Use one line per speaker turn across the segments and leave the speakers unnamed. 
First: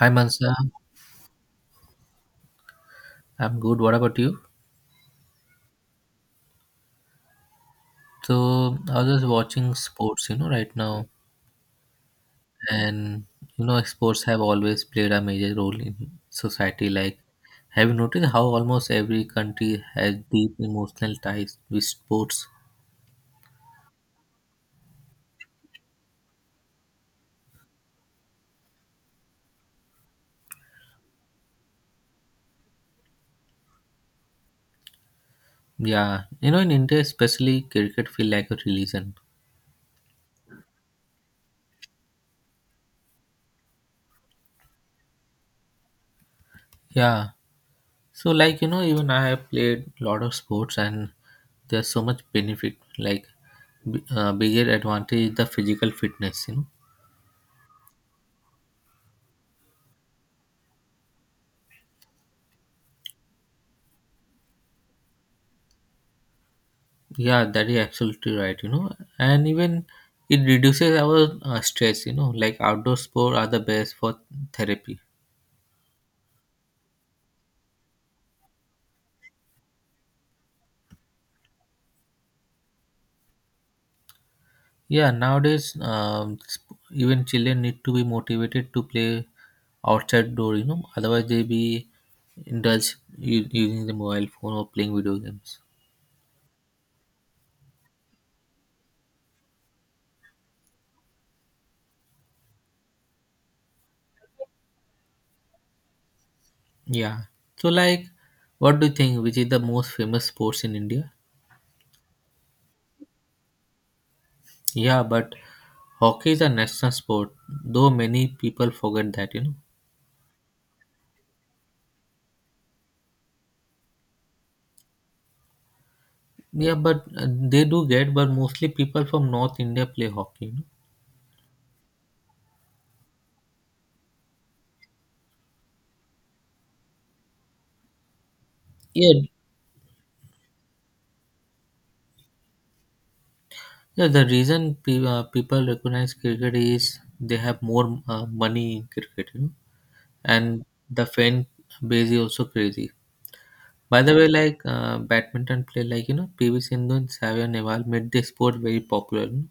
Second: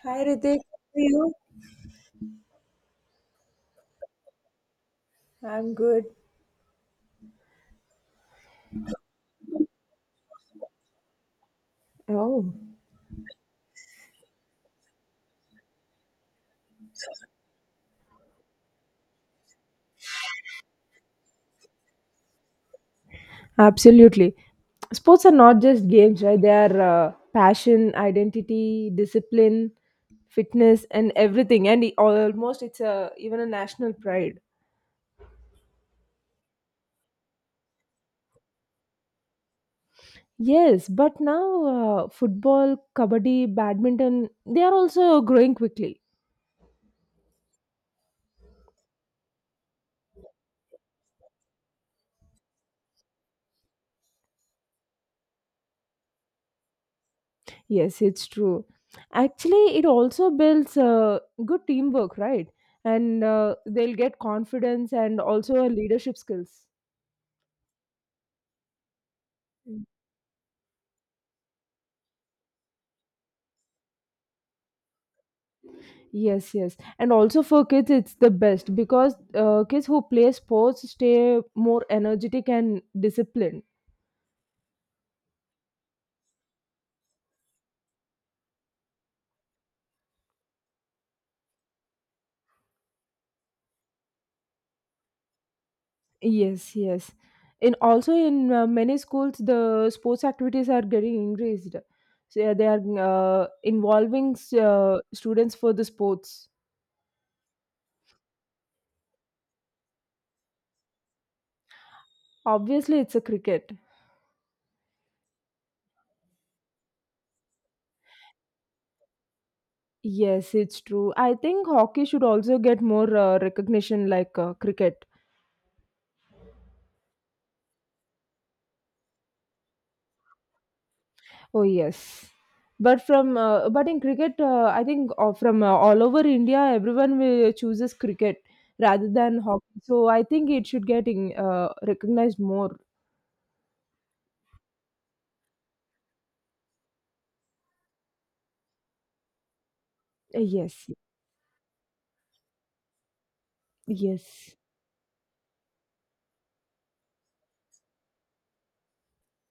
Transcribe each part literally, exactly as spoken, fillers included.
Hi
Hi
Mansa,
Ritik, how are you?
I'm good. What about you?
I'm good.
So I was just watching sports, you know, right now,
Oh,
and you know, sports have always played a major role in society. Like, have you noticed how almost every country has deep emotional ties with sports?
absolutely. Sports are not just games, right? They are uh, passion, identity, discipline, fitness, and everything. And it- almost it's a even a national pride.
Yeah, you know, in India, especially cricket feel like a religion.
Yes, but now uh, football, kabaddi, badminton, they are also growing quickly.
Yeah, so like you know, even I have played a lot of sports, and there's so much benefit. Like, b- uh, bigger advantage is the physical fitness, you know.
Yes, it's true. Actually, it also builds uh, good teamwork, right? And uh, they'll get confidence and also leadership skills.
Yeah, that is absolutely right, you know, and even it reduces our uh, stress, you know, like outdoor sport are the best for therapy.
Yes, yes. And also for kids, it's the best because uh, kids who play sports stay more energetic and disciplined.
Yeah, nowadays, um, sp- even children need to be motivated to play outside door, you know, otherwise they be indulged u- using the mobile phone or playing video games.
Yes, yes. In also in uh, many schools, the sports activities are getting increased. So yeah, they are uh, involving uh, students for the sports.
Yeah, so like, what do you think? Which is the most famous sports in India?
Obviously, it's a cricket.
Yeah, but hockey is a national sport, though many people forget that, you know.
Yes, it's true. I think hockey should also get more uh, recognition like uh, cricket.
Yeah, but uh, they do get, but mostly people from North India play hockey, you know.
Oh yes, but from uh, but in cricket, uh, I think uh, from uh, all over India, everyone will chooses cricket rather
Yeah,
than hockey. So I think it should get in, uh, recognized more.
yeah. The reason pe- uh, people recognize cricket is they have more uh, money in cricket, you know,
Uh,
and
yes,
the fan base is also crazy. By the way,
yes,
like uh, badminton play, like you know, P V Sindhu and Savia Neval made this sport very popular, you know.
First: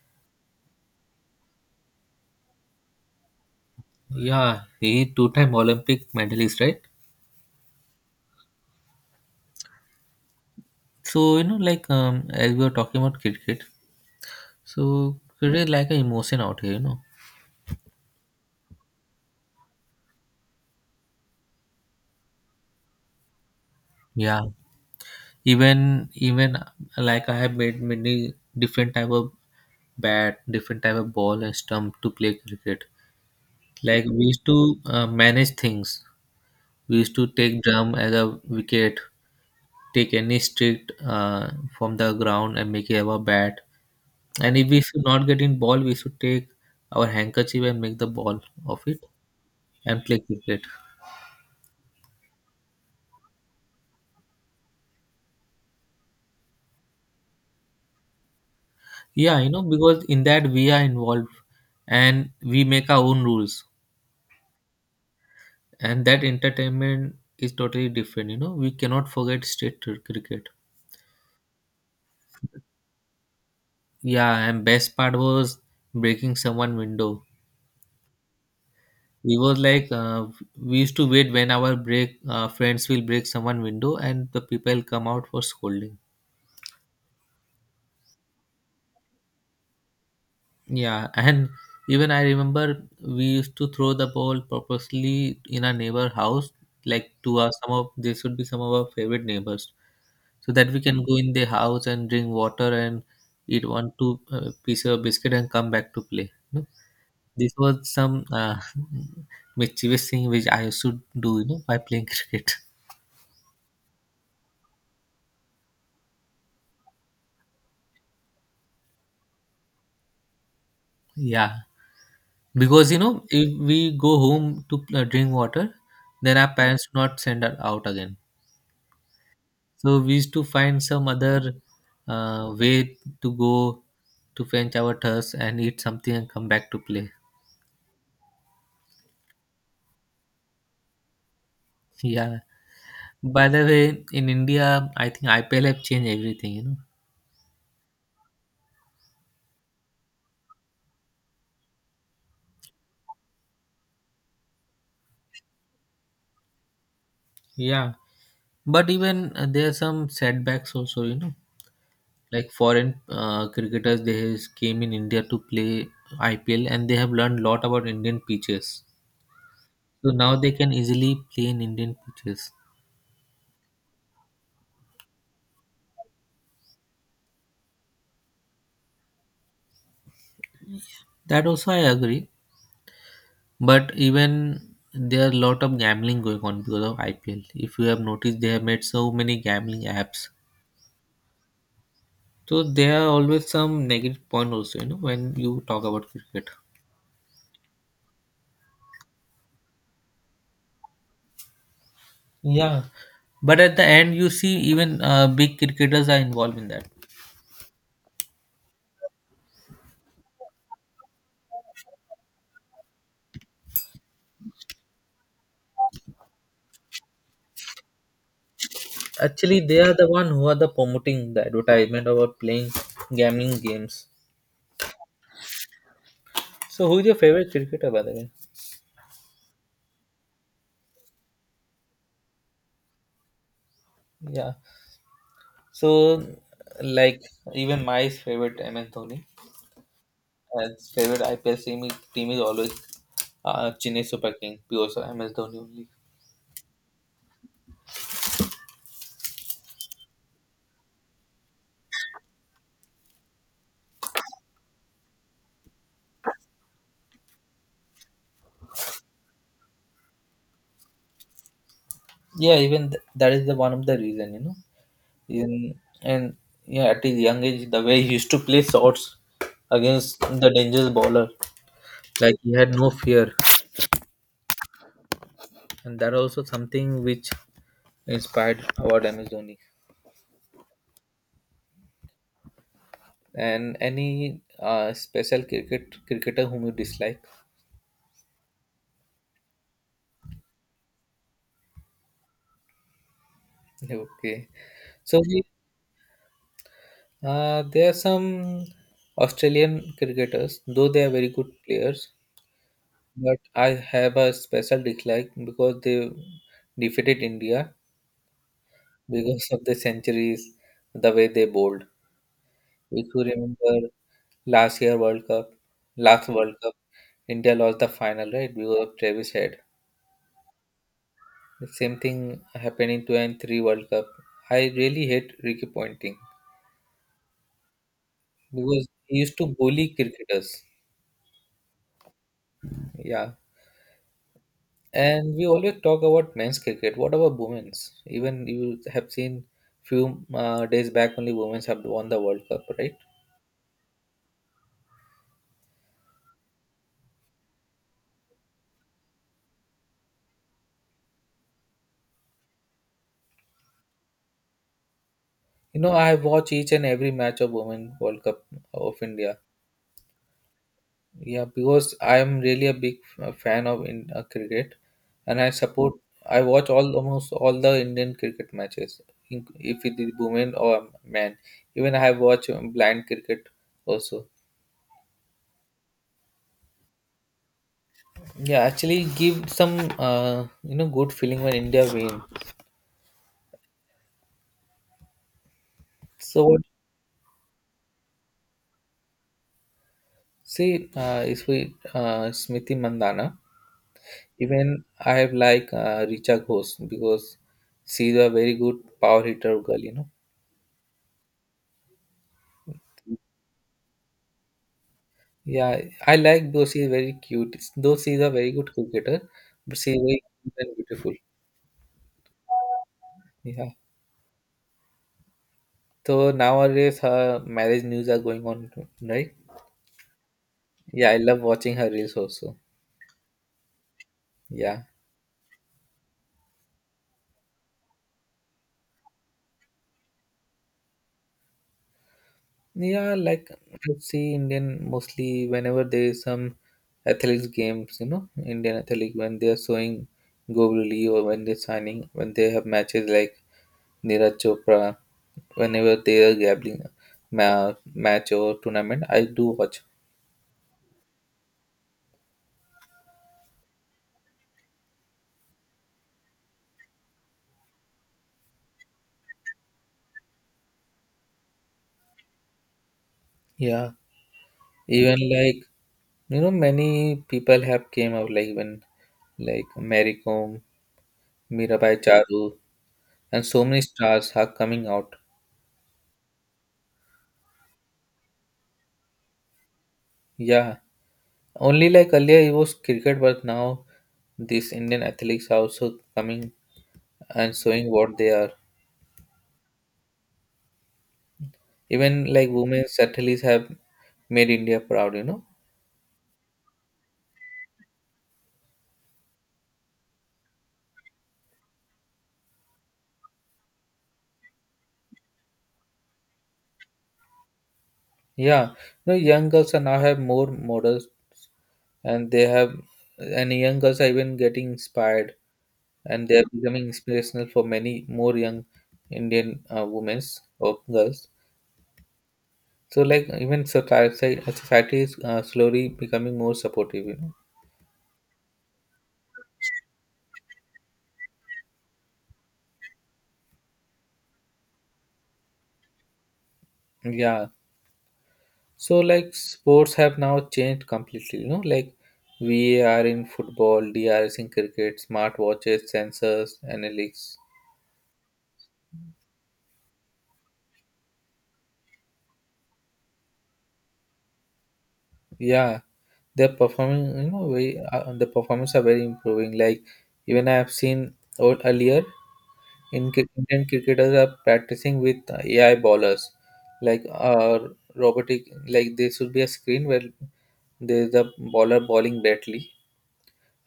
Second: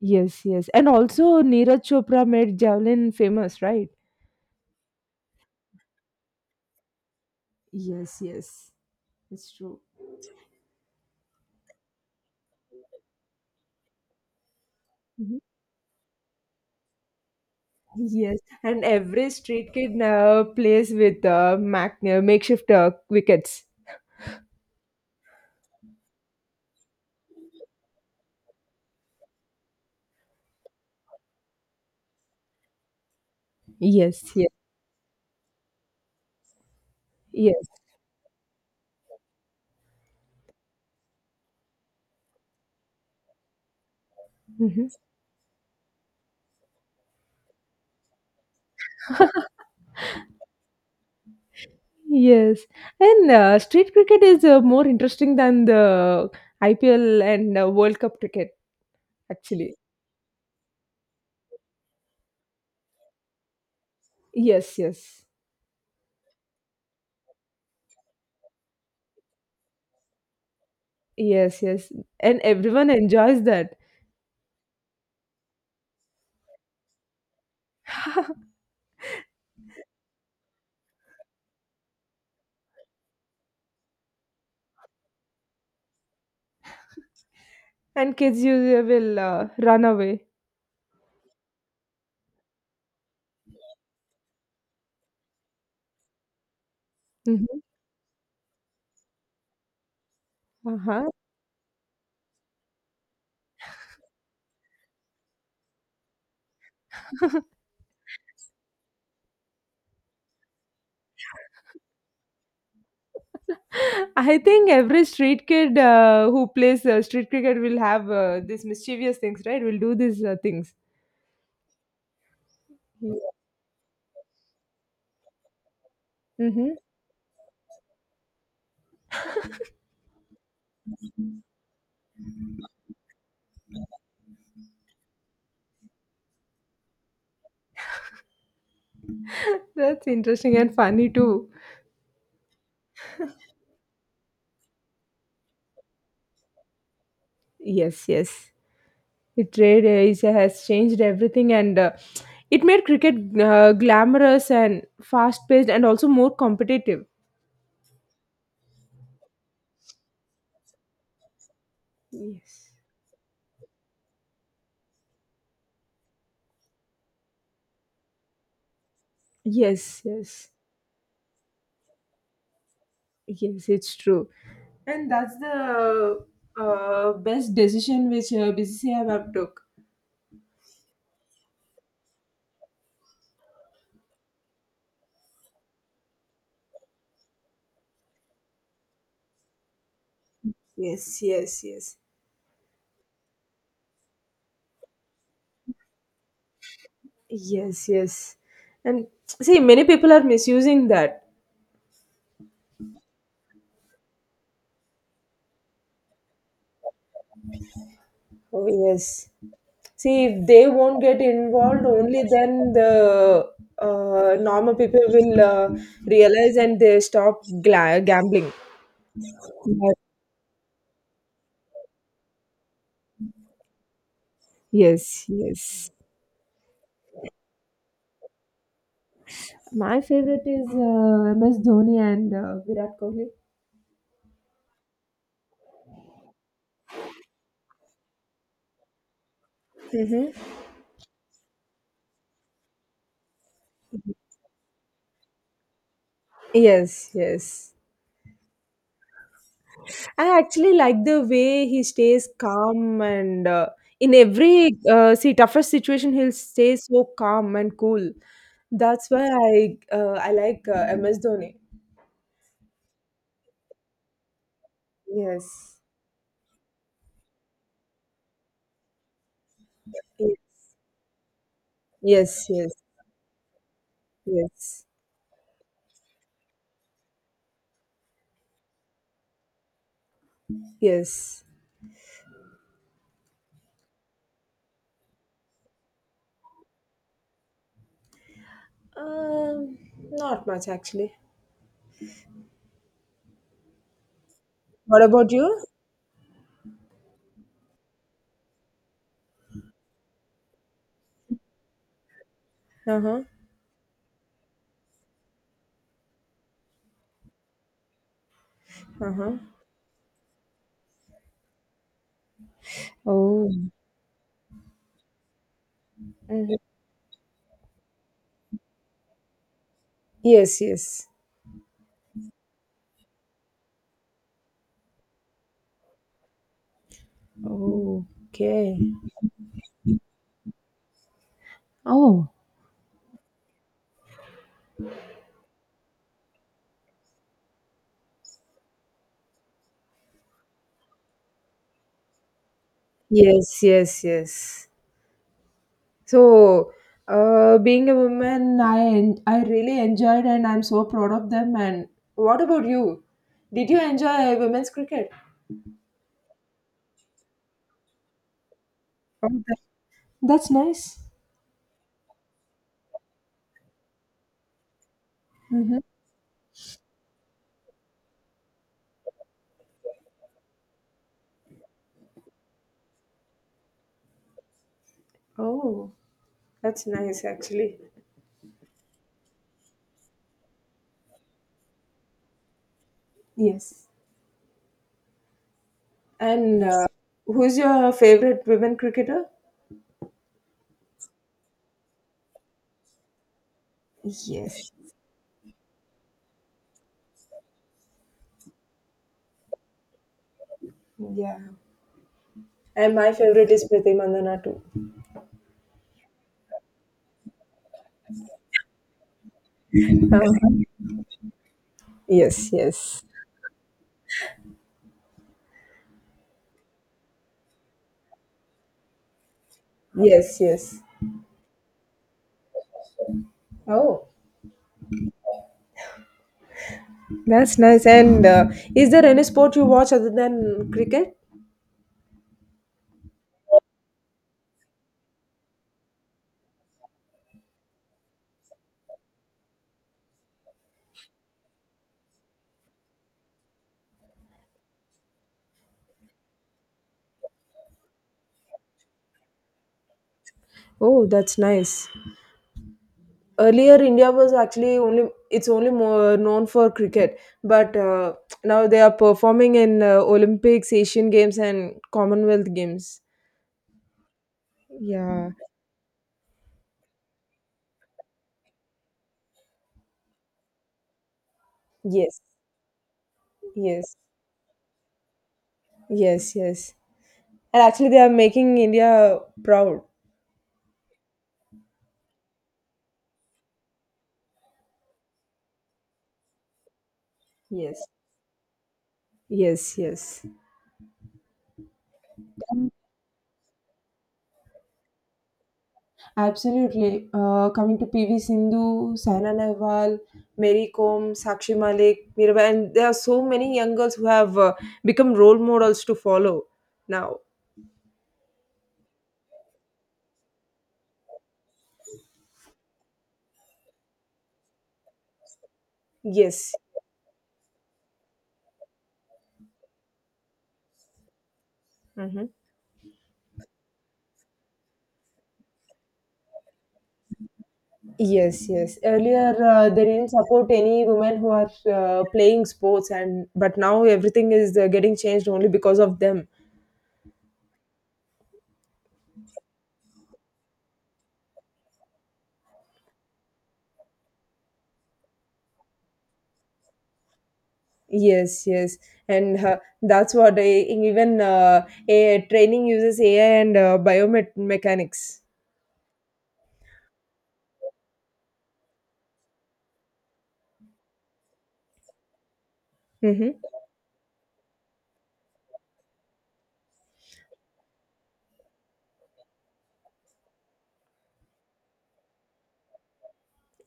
yes, yes, and also Neeraj Chopra made javelin famous, right?
Yeah, he two-time Olympic medalist, right?
Yes, yes, it's true.
So you know, like um, as we were talking about cricket, so
Mhm.
cricket is like an emotion out here, you know.
Yes, and every street kid now plays with uh, mac- uh, makeshift uh, wickets.
Yeah. Even even uh, like I have made many different type of bat, different type of ball and stump to play cricket. Like
Yes,
we used
yes,
to uh, manage things. We used to take
yes.
drum as a wicket, take any stick uh, from the ground and make it our bat. And if we should not get in ball, we should take our handkerchief and make the ball of it and play cricket.
Yes, and uh, street cricket is uh, more interesting than the I P L and uh, World Cup cricket,
Yeah, you know
actually.
because in that we are involved and we make our own rules.
Yes, yes,
And that entertainment is totally different, you know, we cannot forget state cr- cricket.
yes, yes, and everyone enjoys that.
Yeah, and best part was breaking someone window. We was like uh, we used to wait when our break uh, friends will break someone window and the people come out for scolding.
And kids usually will uh, run away.
Yeah, and even I remember we used to throw the ball purposely in our neighbor house, like to our
Mhm.
some of they should be some of our favorite neighbors, so that we can
Uh-huh.
go in their house and drink water and eat one two uh, piece of biscuit and come back to play. You know? This was some uh, mischievous thing which I used to do, you know, by playing cricket.
I think every street kid uh, who plays uh, street cricket will have uh, these mischievous things, right? Will do these uh, things.
Yeah, because you
Yeah.
know if we go home to uh, drink water, then our
Hmm.
parents do not send us out again. So we used to find some other uh, way to go to quench our thirst and eat something and come back to play.
That's interesting and funny too.
Yeah. By the way, in India, I think I P L have changed everything, you know.
Yes, yes. The trade is, has changed everything, and uh, it made cricket uh, glamorous and fast-paced, and also more competitive.
Yeah. But even uh, there are some setbacks also, you know, like
Yes.
foreign uh, cricketers they has came in India to play I P L and they have learned a lot about Indian pitches.
Yes,
So now
yes,
they can easily play in Indian pitches.
yes, it's true. And that's the uh, best decision which uh, B C C I have took.
That also I agree. But even there are a lot of gambling going on because of I P L. If you have noticed, they have made so many gambling apps.
Yes, yes, yes.
So there are always some negative point also, you know, when you talk about cricket.
Yes, yes. And see, many people are misusing that.
Yeah. But at the end, you see even uh, big cricketers are involved in that.
Oh, yes. See, if they won't get involved, only then the uh, normal people will uh, realize and they stop gla- gambling.
Actually, they are
But
the one who are the promoting the advertisement about playing gambling games.
yes, yes.
So who is your favorite cricketer, by the way?
My favorite is uh, M S Dhoni and uh, Virat Kohli.
Yeah. So, like even my favorite M S Dhoni. And his favorite I P L team is, team is always uh, Chennai Super King because M S Dhoni only.
Yes, yes. I actually like the way he stays calm and uh, in every uh, see toughest situation he'll stay so calm and cool. That's why I uh, I like uh, M S Dhoni.
Yeah, even th- that is the one of the reason, you know. In,
Yes.
and yeah, at his young age, the way he used to play shots against
Yes.
the dangerous bowler, like
Yes.
he
Yes.
had no fear,
Yes.
and that also something which inspired about M S Dhoni.
Yes.
And any uh, special cricket cricketer whom you dislike?
Um, Not much, actually.
Okay,
What
so
about
we
you?
Uh, there are some Australian cricketers, though they are very good players,
Uh huh.
but I have a special dislike because they defeated India
Uh huh.
because of the centuries, the way they bowled. If you
Oh.
remember last year World Cup, last World
Mhm.
Cup, India lost the final, right, because of Travis Head.
Yes. Yes.
The same thing happened in two and three World Cup. I really hate Ricky Ponting
Oh,
because
okay.
he used to bully cricketers.
Oh,
Yeah, and we always talk about men's cricket. What about women's? Even you have seen few uh, days back only women's have won the World Cup, right?
yes, yes, yes. So, uh, being a woman, I en- I really enjoyed, and I'm so proud of them. And what about you? Did you enjoy women's cricket?
You know, I watch each and every match of Women World Cup of
Oh,
India.
that- that's nice.
Yeah, because I am really a big uh, fan of in uh, cricket, and I support. I watch all almost all the Indian cricket matches, in- if it is women or men. Even I have watched um, blind cricket also.
Oh, that's nice, actually.
Yeah, actually, give some uh, you know good feeling when India win.
Yes.
So what,
And uh, who's your favorite women cricketer?
see uh, if we uh, Smriti Mandana,
Yes,
even I have like uh, Richa Ghosh because she's a very good power hitter girl, you know.
yeah. And my favorite is Priti Mandana too.
Yeah, I like though she is very cute. Though she is a very good cricketer, but she is
Huh.
very cute and beautiful.
Yes, yes.
Yeah. So nowadays her marriage news are going on, right?
Yes, yes.
Yeah, I love watching her reels also.
Oh,
Yeah.
that's nice. And uh, is there any sport you watch other than cricket?
Yeah, like I see Indian mostly whenever there is some athletics games, you know, Indian athletic when they are showing Govili or when they're signing, when they have matches like Neeraj Chopra, whenever they are gambling ma- match or tournament, I do watch.
Oh, that's nice. Earlier, India was actually only it's only more known for cricket, but uh, now they are performing in uh, Olympics, Asian Games, and Commonwealth Games.
Yeah, even
Yeah.
like you know, many people have came out like when like Mary Kom, Mirabai
Yes,
Charu, and so many
yes,
stars are coming out.
yes, yes. And actually, they are making India proud.
Yeah, only like earlier it was cricket, but now these Indian athletes are also coming and
Yes,
showing what they are.
yes, yes.
Even like women's athletes have made India proud, you know.
Absolutely. Uh, coming to P V Sindhu, Saina Nehwal, Mary Kom, Sakshi Malik, Mirabai, and there are so many young girls who have uh, become role models to follow now.
Yeah, you know, young girls are now have more models, and they have, and young girls are even getting inspired, and they are
Yes.
becoming inspirational for many more young Indian uh, women or girls.
Hmm.
So like even society, society is uh, slowly becoming more supportive, you know.
Yes, yes. Earlier, uh, they didn't support any women who are uh, playing sports, and but now everything is uh, getting changed only because of them.
Yeah, so like sports have now changed completely, you know, like V A R in football, D R S in cricket, smartwatches, sensors, analytics.
Yes, yes, and uh, that's what they, even uh, A I training uses A I and uh, biomechanics.
Yeah, they're performing, you know, very, uh, the performance are very improving. Like even I have seen o- earlier in cri-
Hmm.
Indian cricketers are practicing with A I bowlers, like uh, robotic. Like there should be a screen where there's a bowler bowling badly,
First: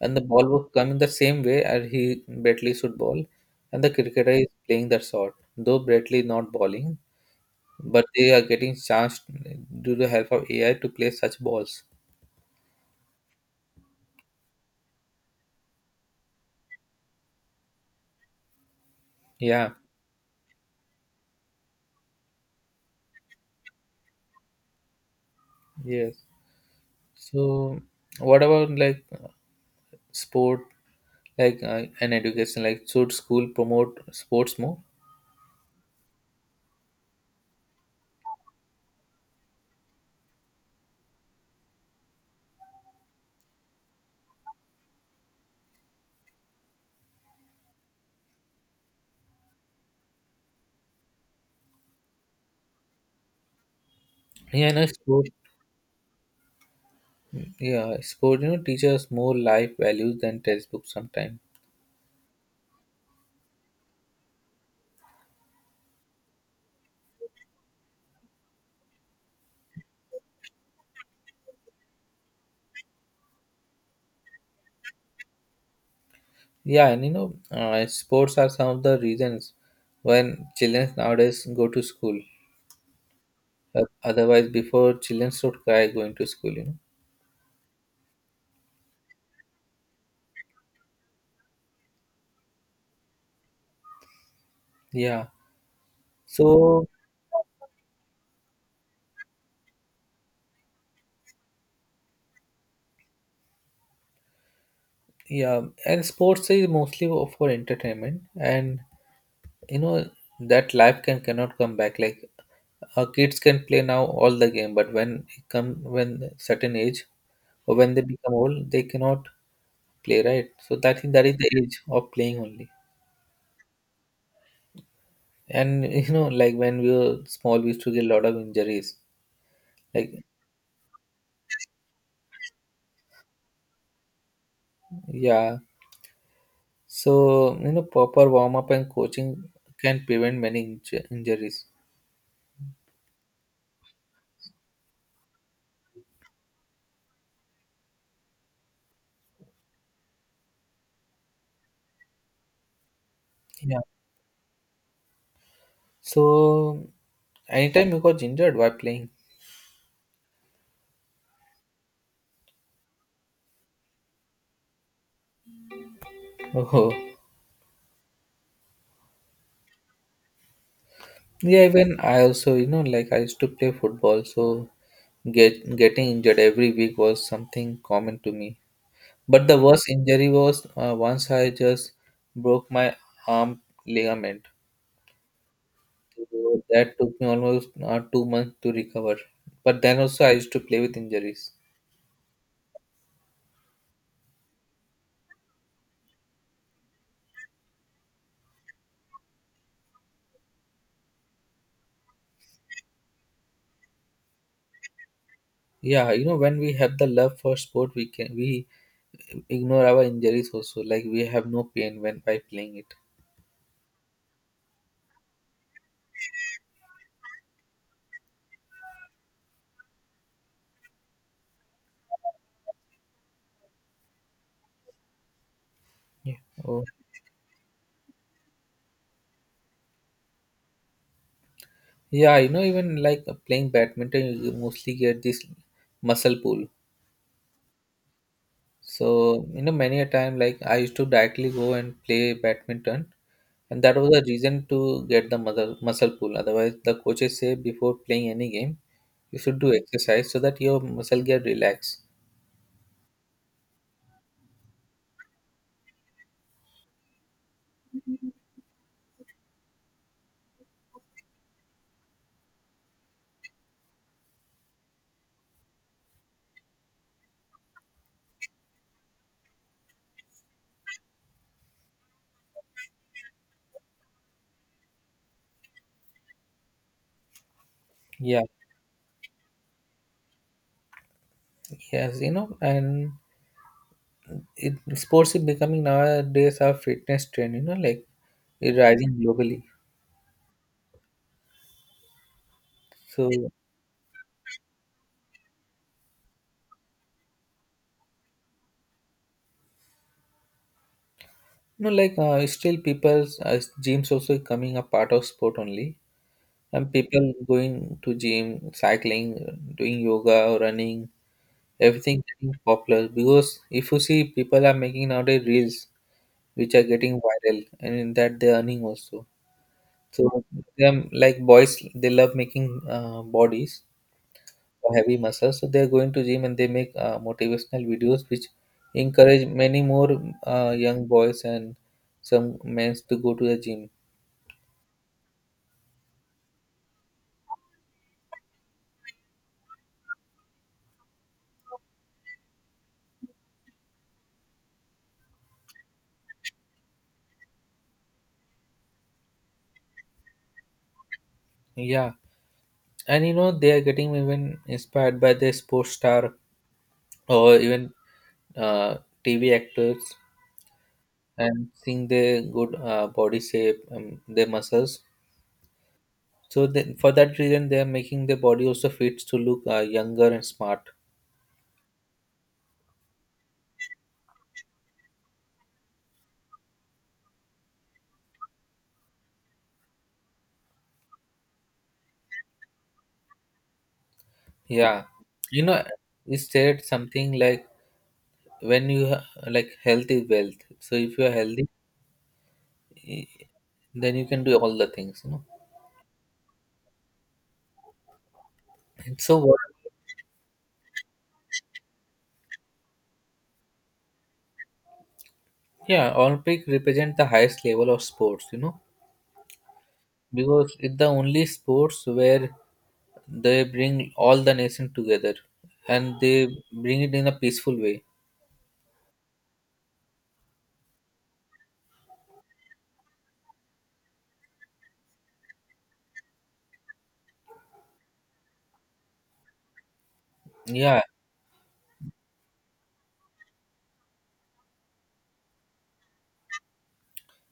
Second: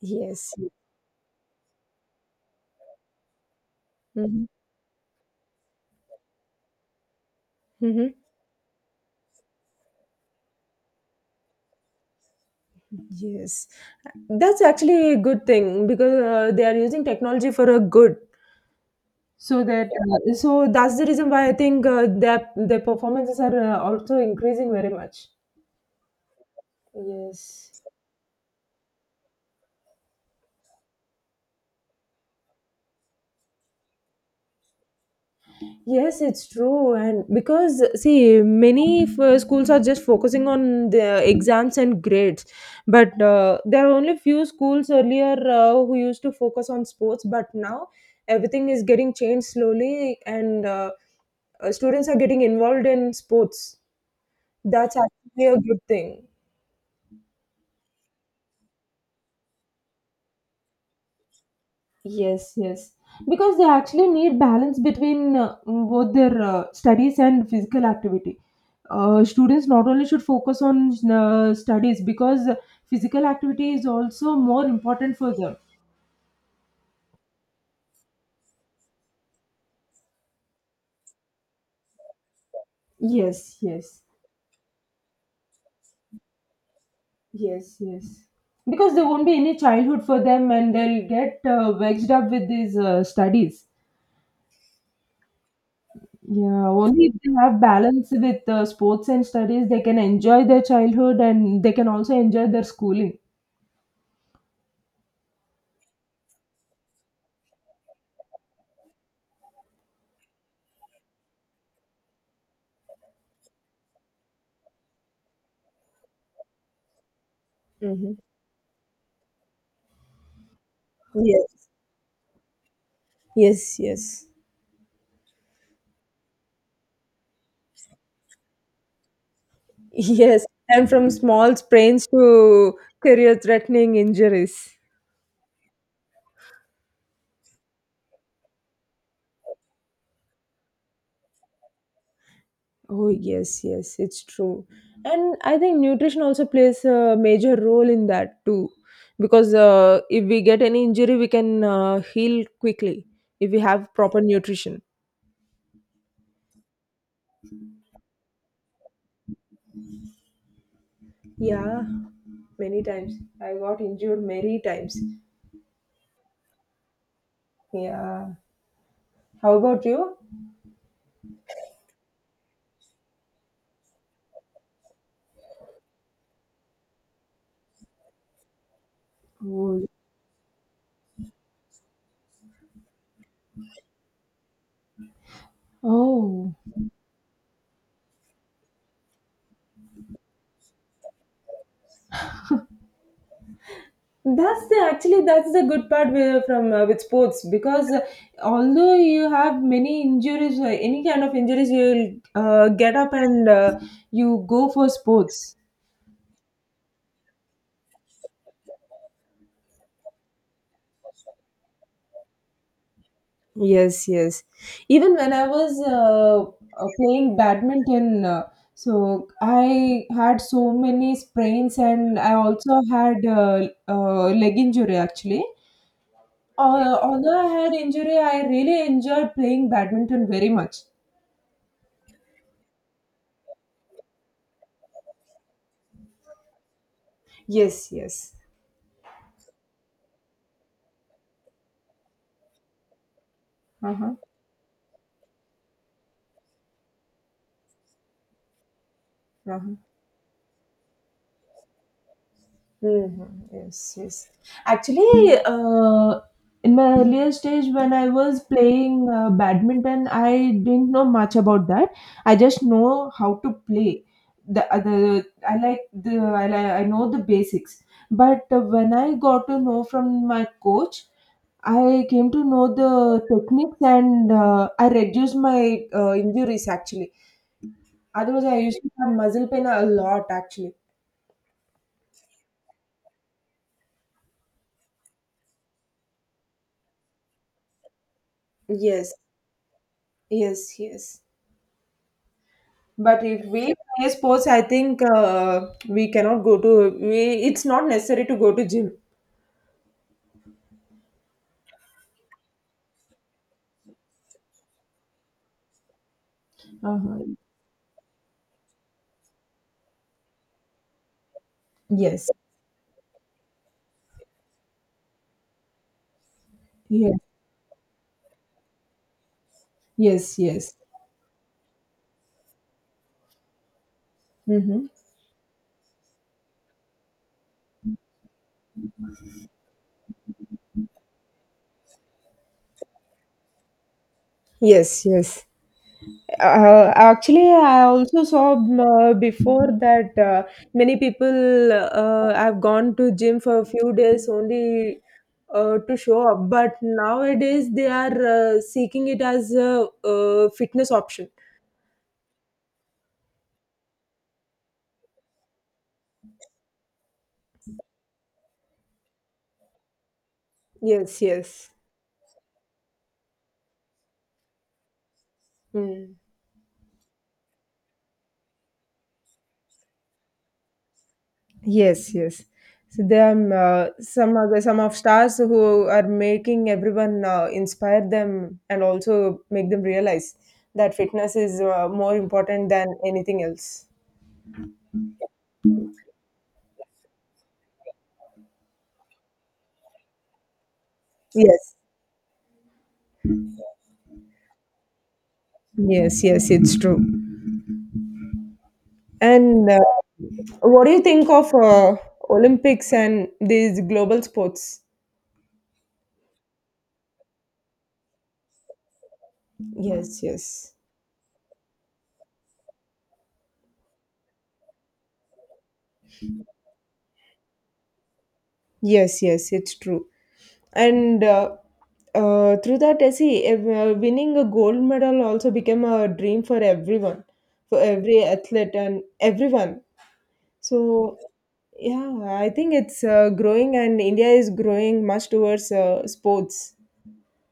and the ball
Yes.
will come in the same way as he Bradley should ball, and the cricketer is
Hmm.
playing the shot. Though Bradley not bowling, but
Hmm.
they are getting chance due to help of A I to play such balls.
Yes, that's actually a good thing because uh, they are using technology for a good. so
Yeah,
that uh, so that's the reason why I think uh, their their performances are uh, also increasing very much.
yes. So,
Yes.
what about like sport, like uh, an education? Like, should school promote sports more?
Yes, it's true. And because see, many f- uh, schools are just focusing on the exams and grades, but uh, there are only few schools earlier uh, who used to focus on sports, but now everything is getting changed slowly, and uh, uh, students are getting involved in sports.
Yeah, no,
That's
sport.
actually a good thing.
Yeah, sport, you know, teaches more life values than textbooks sometimes.
Yes, yes. Because they actually need balance between uh, both their uh, studies and physical activity. Uh, students not only should focus on uh, studies because physical activity is also more important for them.
Yeah, and you know, uh, sports are some of the reasons when children nowadays go to school.
Yes,
Uh,
yes,
otherwise, before children should cry going to school, you know.
yes, yes. Because there won't be any childhood for them and they'll get uh, vexed up with these uh, studies.
Yeah.
Yeah,
So
only if they have balance with uh, sports and studies, they can enjoy their childhood and they can also enjoy their schooling.
yeah, and sports is mostly for entertainment, and you know that life can cannot come back. Like uh, kids can play now all the game, but when it come when certain age or when they
Hmm.
become old, they cannot play right. So that that is the
Yes,
age of playing only.
yes, yes.
And you know, like when we were small, we used to get a lot of injuries. Like,
Yes. And from small sprains to career-threatening injuries.
yeah. So, you know, proper warm up and coaching can prevent many inj- injuries.
Oh, yes, yes, it's true. And I think nutrition also plays a major role in that too. Because uh, if we get any injury, we can uh, heal quickly if we
Yeah.
have proper nutrition.
So, anytime you got injured while playing.
Yeah, many times. I got injured many times.
Oh.
Yeah. How about you?
Yeah, even I also, you know, like I used to play football, so get getting injured every week was something common to me. But the worst injury was uh, once I just broke my arm ligament.
Oh,
So that took me almost uh, two months to recover. But then also I used to play with injuries.
That's the actually that's the good part with, from uh, with sports because uh, although you have many injuries, uh, any kind of injuries, you'll uh, get up and uh, you go for sports.
Yeah, you know when we have the love for sport, we can we ignore our injuries also. Like we have no pain when by playing it.
Yes, yes. Even when I was uh, uh, playing badminton, uh, so I had so many sprains and I also had uh, uh, leg injury, actually.
Yeah. Oh.
Uh, although I had injury, I really enjoyed playing badminton very much.
Yeah, you know even like uh, playing badminton, you mostly get this muscle pull.
Yes, yes.
So you know many a time like I used to directly go and play badminton, and that was
Uh-huh,
the reason to get the muscle, muscle pull. Otherwise, the coaches say before playing any game, you should do
uh-huh.
exercise so that your muscle get relaxed.
Mhm. Yes, yes. Actually, uh, in my earlier stage when I was playing uh, badminton, I didn't know much about that. I just know how to play. The other, I like the I like, I know the basics. But uh, when I got to know from my coach, I came to know the techniques and uh, I reduced my uh, injuries, actually.
Yeah,
Otherwise, I used to have muscle pain a lot, actually.
yes, you know, and it, sports is becoming nowadays a fitness trend. You know, like it's
Yes.
rising globally.
Yes, yes. But
So
if
you
we play sports, I think uh, we cannot go to. We, it's not necessary to go to gym.
know, like uh, still people's uh, gyms also coming a part of sport only, and
Uh-huh.
people going to gym, cycling, doing yoga, running, everything
Yes,
getting popular because if you see people are making nowadays reels which are
yes,
getting viral and in that they're earning also.
yes,
So
yes.
them like boys, they love making uh, bodies
Mm-hmm.
or heavy muscles. So they're going to gym and they make uh, motivational videos which encourage many more uh, young boys and some men to go to the gym.
Yes, yes. Uh, actually, I also saw um, uh, before that uh, many people uh, have gone to gym for a few days only uh, to show up. But nowadays, they are uh, seeking it as a, uh fitness option.
Yeah, and you know they are getting even inspired by the sports star or even uh, T V actors
Yes,
and
yes.
seeing their good uh, body shape, um, their muscles.
Mm.
So then, for that reason, they are making the body also fits to look uh, younger and smart.
Yes, yes. So there are uh, some other some of stars who are making everyone uh, inspire them and also make them realize that fitness is uh, more important than anything else.
Yeah, you know, you said something like when you ha- like health is wealth. So if you are healthy,
Yes,
eh, then you can do all the things, you know.
yes, yes. It's true.
And so what?
And uh, what do you think of uh, Olympics and these global sports?
Yeah, Olympic represent the highest level of sports, you know,
Yes, yes,
because it's the only sports where they bring all the nation together and they bring it in a peaceful way.
yes, yes. It's true. and uh, uh, through that I see ev- uh, winning a gold medal also became a dream for everyone for every athlete and everyone. So
Yeah,
yeah, I think it's uh, growing and India is growing much towards uh, sports.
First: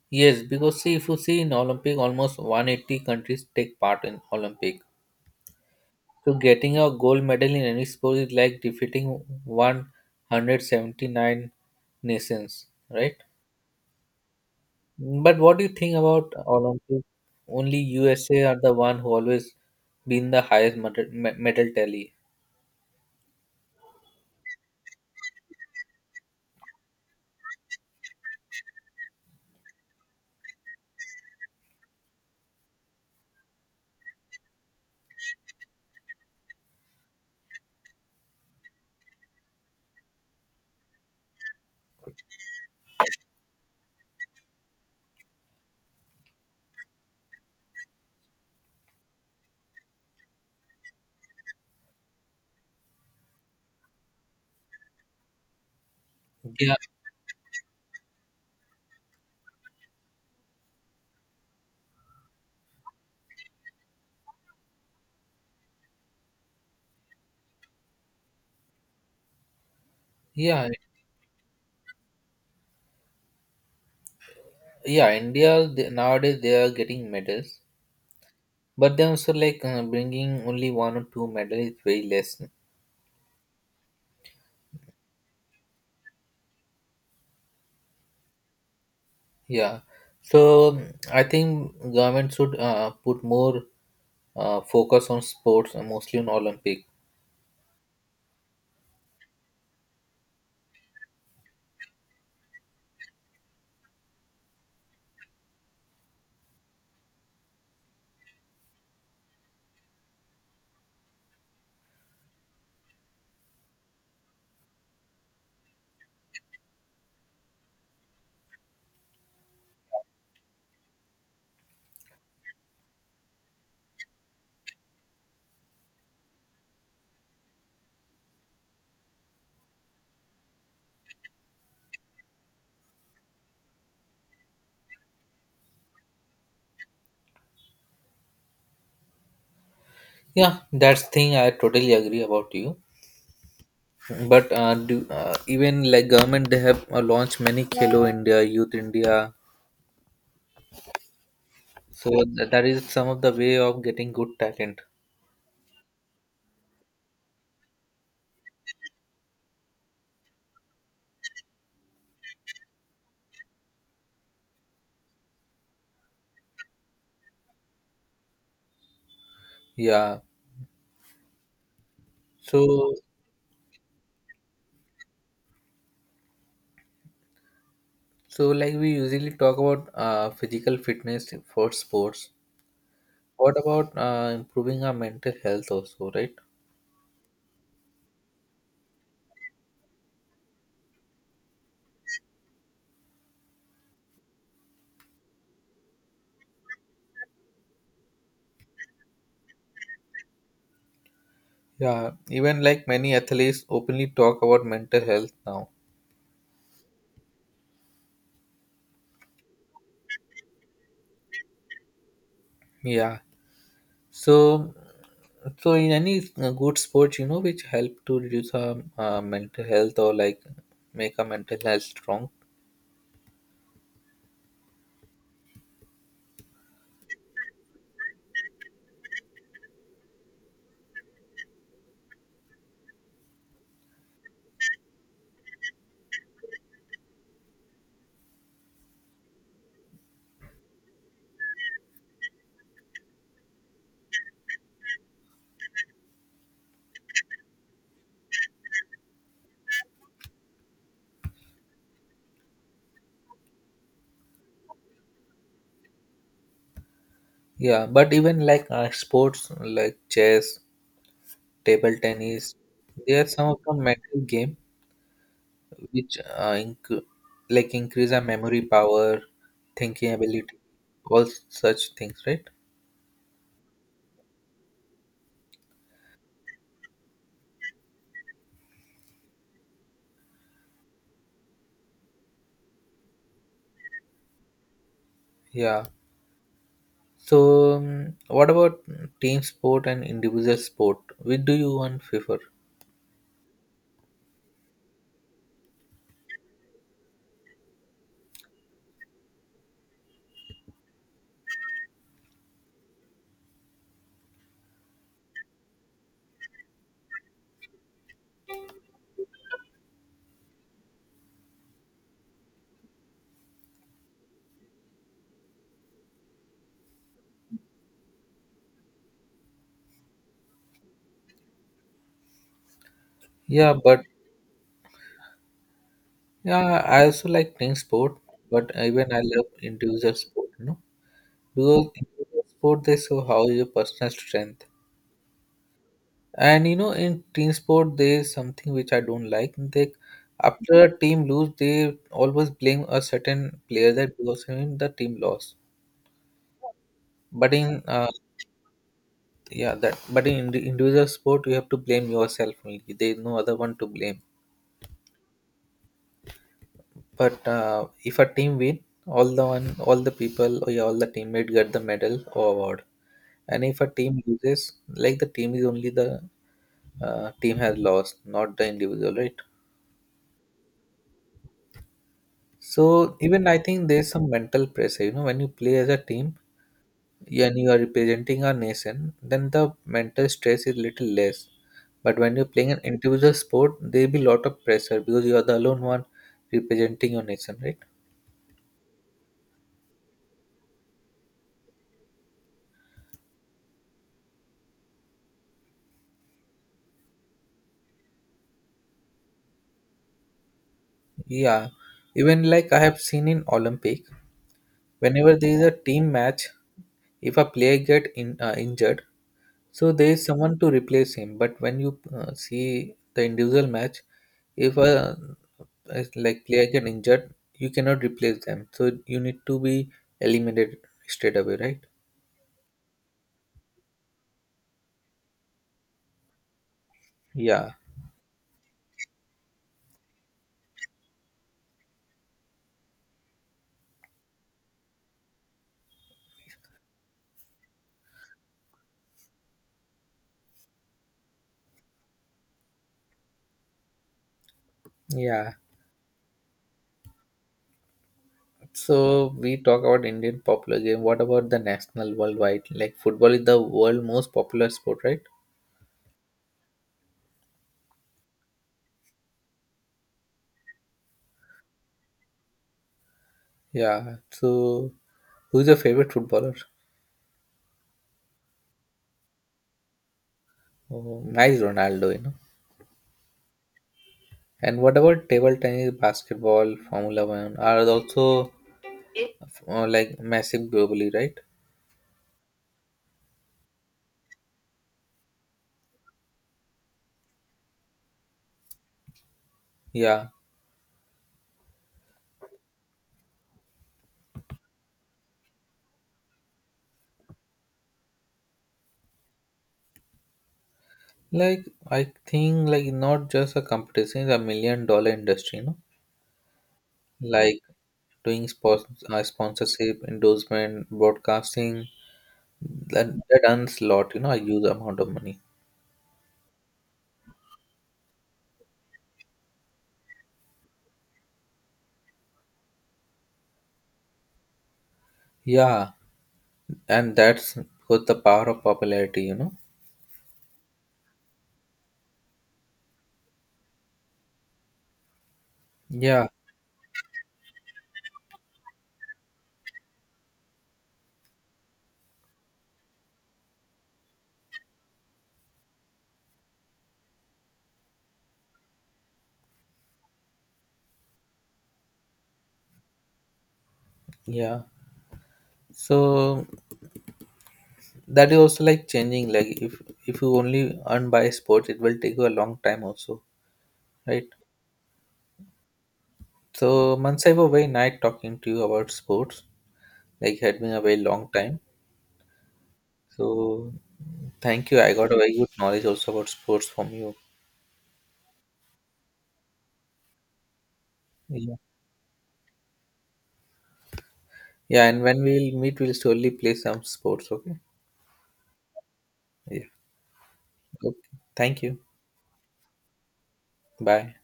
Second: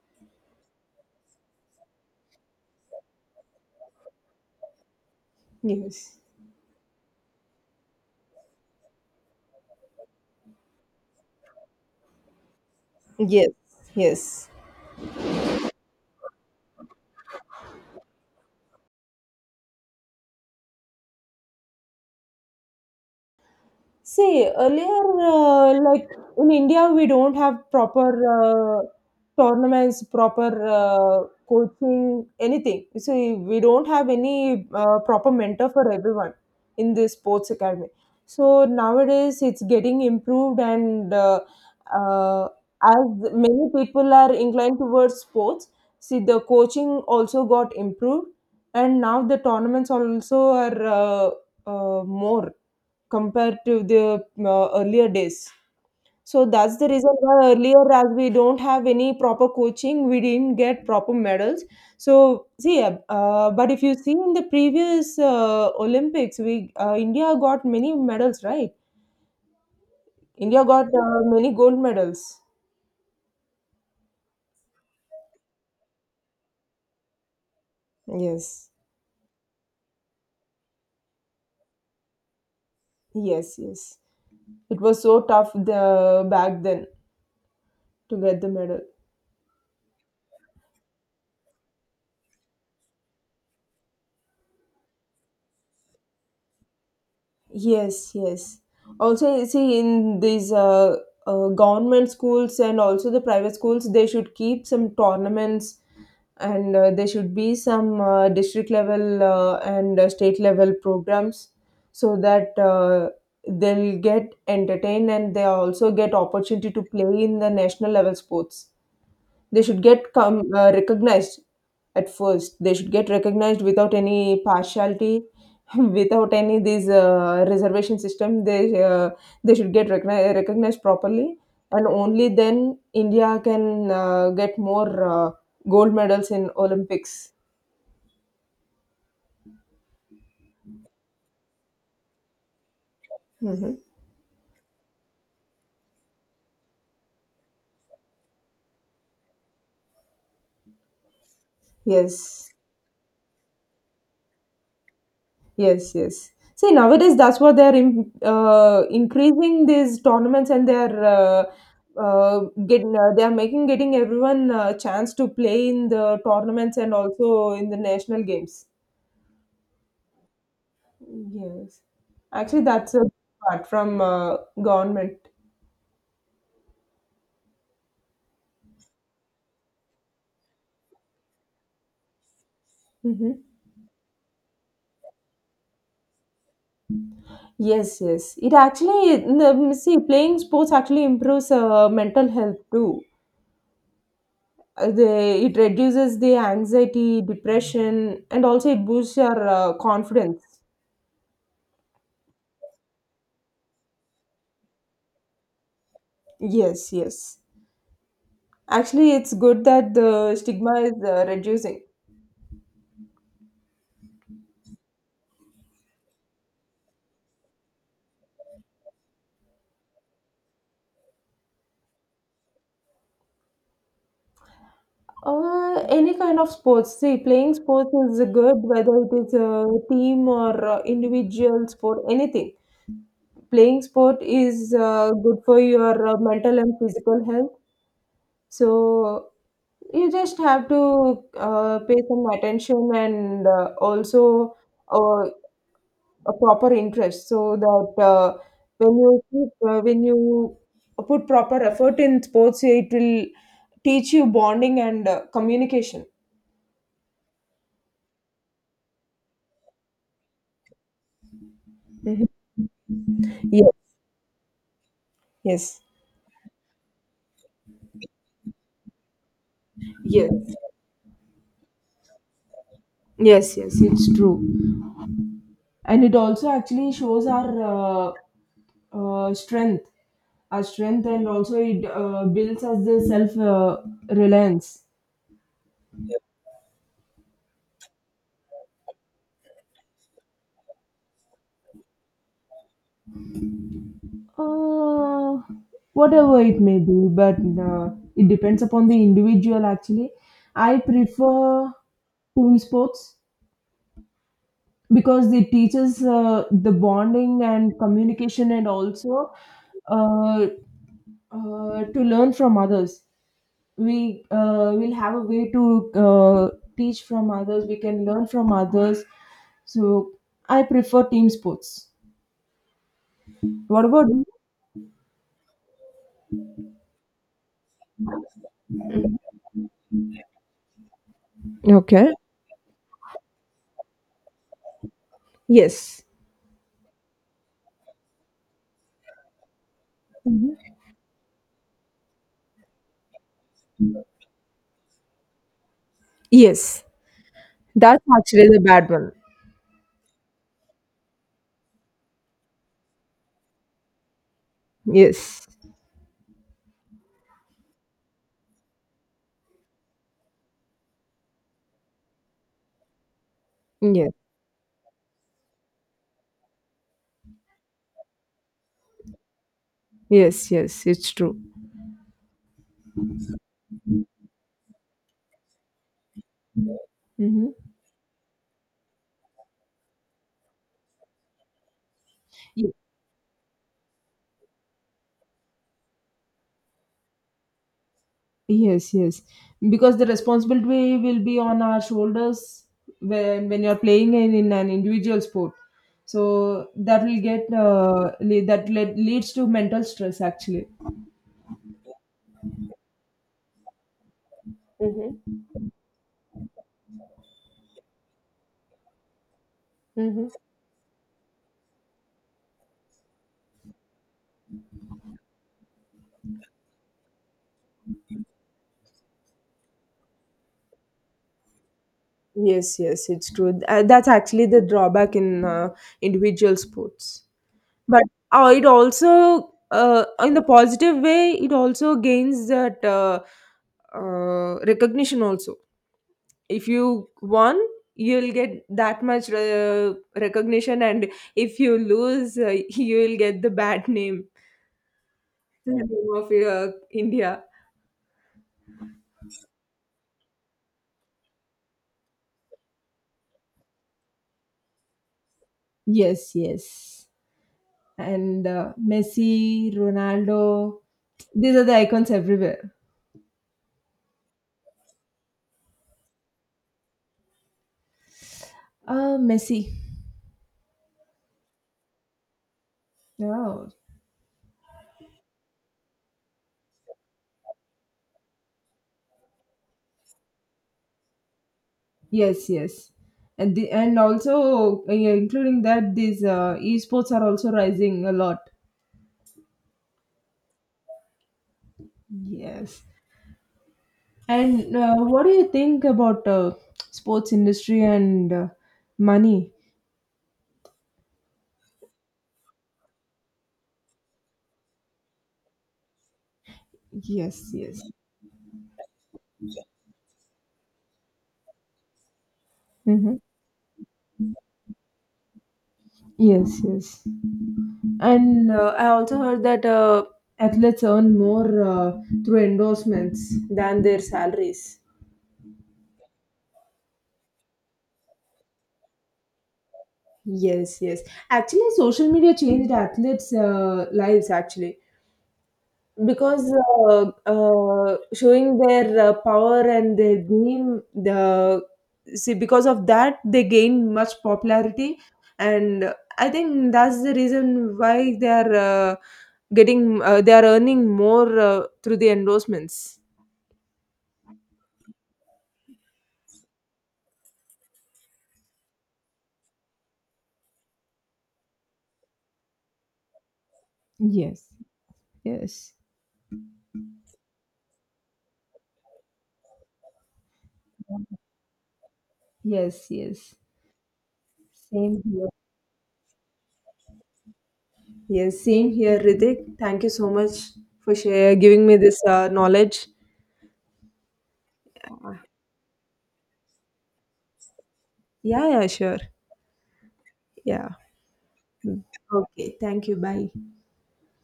yes, because see, if you see in Olympic, almost one hundred eighty countries take part in Olympic.
Yes,
So getting a gold medal in any sport is like defeating one hundred seventy-nine nations, right?
yes, yes.
But what do you think about Olympic? Only U S A are the one who always been the highest medal, me- medal tally.
See, earlier, uh, like in India, we don't have proper uh, tournaments, proper uh, coaching, anything. See, we don't have any uh, proper mentor for everyone in the sports academy. So nowadays, it's getting improved, and uh, uh, as many people are inclined towards sports, see the coaching also got improved, and now the tournaments also are uh, uh, more compared to the uh, earlier days. So
Yeah,
that's the reason why earlier, as we don't have any proper coaching, we didn't get proper medals. So see, uh, uh, but if you see in the previous uh, Olympics, we uh, India got many medals, right? India
yeah,
got uh, many gold medals.
yeah. India they, nowadays they are getting medals,
Yes,
but they also like uh, bringing only one or two medals is very less.
yes, yes. It was so tough the, back then to get the medal.
Yeah. So mm, I think government should uh, put more uh, focus on sports and mostly on Olympic.
Yes, yes. Also, you see, in these uh, uh, government schools and also the private schools, they should keep some tournaments and uh, there should be some uh, district level uh, and uh, state level programs so that uh, they'll get entertained and they also get opportunity to play in the national level sports. They should get come uh, recognized at first. They should get recognized without any partiality, without any these uh, reservation system. They uh, they should get recogni- recognized properly, and only then India can uh, get more uh, gold medals in Olympics.
Yeah, that's thing I totally agree about you.
Hmm.
But uh, do, uh, even like government, they have uh, launched many Khelo India, Youth India. So th-
Yes.
that is some of the way of getting good talent.
Yes, yes. See, nowadays that's what they're in, uh, increasing these tournaments and they're uh, uh, getting uh, they're making getting everyone a chance to play in the tournaments and also in the national games.
Yeah.
Yes, actually,
So
that's a part from uh, government.
so like we usually talk about uh, physical fitness for sports.
Hmm.
What about uh, improving our mental health also, right?
Yes, yes. It actually, n- um, see, playing sports actually improves uh, mental health too. Uh, they, it reduces the anxiety depression and also it boosts your uh, confidence.
Yeah, even like many athletes openly talk about mental health now.
Yes, yes. Actually, it's good that the stigma is uh, reducing.
Yeah. So, so in any uh, good sports, you know, which help to reduce our uh, mental health or like make our mental health strong.
Uh, any kind of sports, see, playing sports is good whether it is a team or uh, individual sport, anything. Playing sport is uh, good for your uh, mental and physical health. So you just have to uh, pay some attention and uh, also uh, a proper interest, so that uh, when you keep, uh, when you put proper effort in sports, it will teach you bonding and uh, communication.
Yeah, but even like uh, sports like chess, table
Mhm.
tennis, there are some of the mental game
Yes,
which uh, inc- like increase our memory power, thinking
yes.
ability, all such things, right?
Yes, yes, yes, it's true. And it also actually shows our uh, uh, strength our strength and also it uh, builds us the self uh, reliance.
Yeah. So, um, what about team sport and individual sport? Which do you want prefer?
uh, Whatever it may be, but uh, it depends upon the individual, actually. I prefer team sports because it teaches uh, the bonding and communication and also uh, uh, to learn from others. We uh, will have a way to uh, teach from others. We can learn from others. So I prefer team sports.
Yeah,
What
but
about you?
yeah, I also like team sport, but even I love individual sport, you know, because
Okay.
individual sport they show how your personal strength.
Yes.
And you know, in team sport, there is something which I don't like. They after a team lose, they always blame a certain player that because of him the team lost.
Yes.
But in
That's
uh,
actually the bad one.
yeah, that but in indi- individual sport, you have to blame yourself only. There is no other one to blame.
Yes.
But uh, if a team win, all the one, all the people, or yeah, all the teammate get the medal or award. And if a
Yes.
team loses, like the team is only the uh, team has lost, not the individual, right?
Yes. Yes, it's true.
So even I think there's some mental pressure. You know, when you play as a team, yeah,
Mm-hmm.
and you are representing our nation, then the mental stress is little less. But when you're playing an individual sport, there will be lot of pressure because you are the alone one representing your nation, right?
Yes, yes. Because the responsibility will be on our shoulders when when you're playing in, in an individual sport. So that will get uh, le- that le- leads to mental stress, actually.
Yeah. Even like I have seen in Olympic, whenever
Mm-hmm.
there is a team match if a player get in, uh, injured so there is
Mm-hmm.
someone to replace him. But when you uh, see the individual match, if a if like player get injured, you cannot replace them, so you need to be eliminated straight away, right?
Yes. Yes, it's true. Th- uh, That's actually the drawback in uh, individual sports.
Yeah,
But uh, it also, uh, in the positive way, it also gains that uh, uh, recognition also. If you won, you'll get that much uh, recognition, and if you lose, uh, you'll get the bad name,
yeah.
the name of uh, India.
So we talk about Indian popular game, what about the national worldwide? Like football is the world most popular sport, right?
Yes, yes. And uh, Messi, Ronaldo, these are the icons everywhere.
Yeah, so who's your favorite footballer?
Uh, Messi.
Oh, nice. Ronaldo, you know.
Yeah.
And what about table tennis, basketball, Formula One are also uh, like massive globally, right?
Yes, yes, and the, and also uh, yeah, including that these uh, esports are also rising a lot.
Yeah,
Yes, and uh, what do you think about uh, sports industry and uh, money?
like I think like not just a competition, it's a million dollar industry, you know?
Yes,
Like
yes.
doing sports, uh, sponsorship, endorsement, broadcasting, that,
Hmm.
that earns a lot, you know, a huge amount of money.
Yes, yes, and uh, I also heard that uh, athletes earn more uh, through endorsements than their salaries.
Yeah, and that's with the power of popularity, you know?
Yes, yes. Actually, social media changed athletes' uh, lives. Actually,
Yeah,
because uh, uh, showing their uh, power and their game, the see because of that they gain much popularity, and I think that's the reason why they are uh, getting uh, they are earning more uh, through the endorsements.
yeah. So that is also like changing, like if if you only earn by sports it will take you a long time also, right?
Yes, yes.
So Mansai, was very nice talking to you about sports, like it had been a very long time.
Yes, yes.
So thank you, I
Same
got a
here.
very good knowledge also about sports from you.
Yes, same here, Ritik. Thank you so much for share,
Yeah,
giving me this uh, knowledge.
yeah, and when we'll meet we'll surely play some sports, okay?
Yeah, yeah, sure.
Yeah.
Yeah.
Okay, thank you.
Okay, thank you. Bye.
Bye.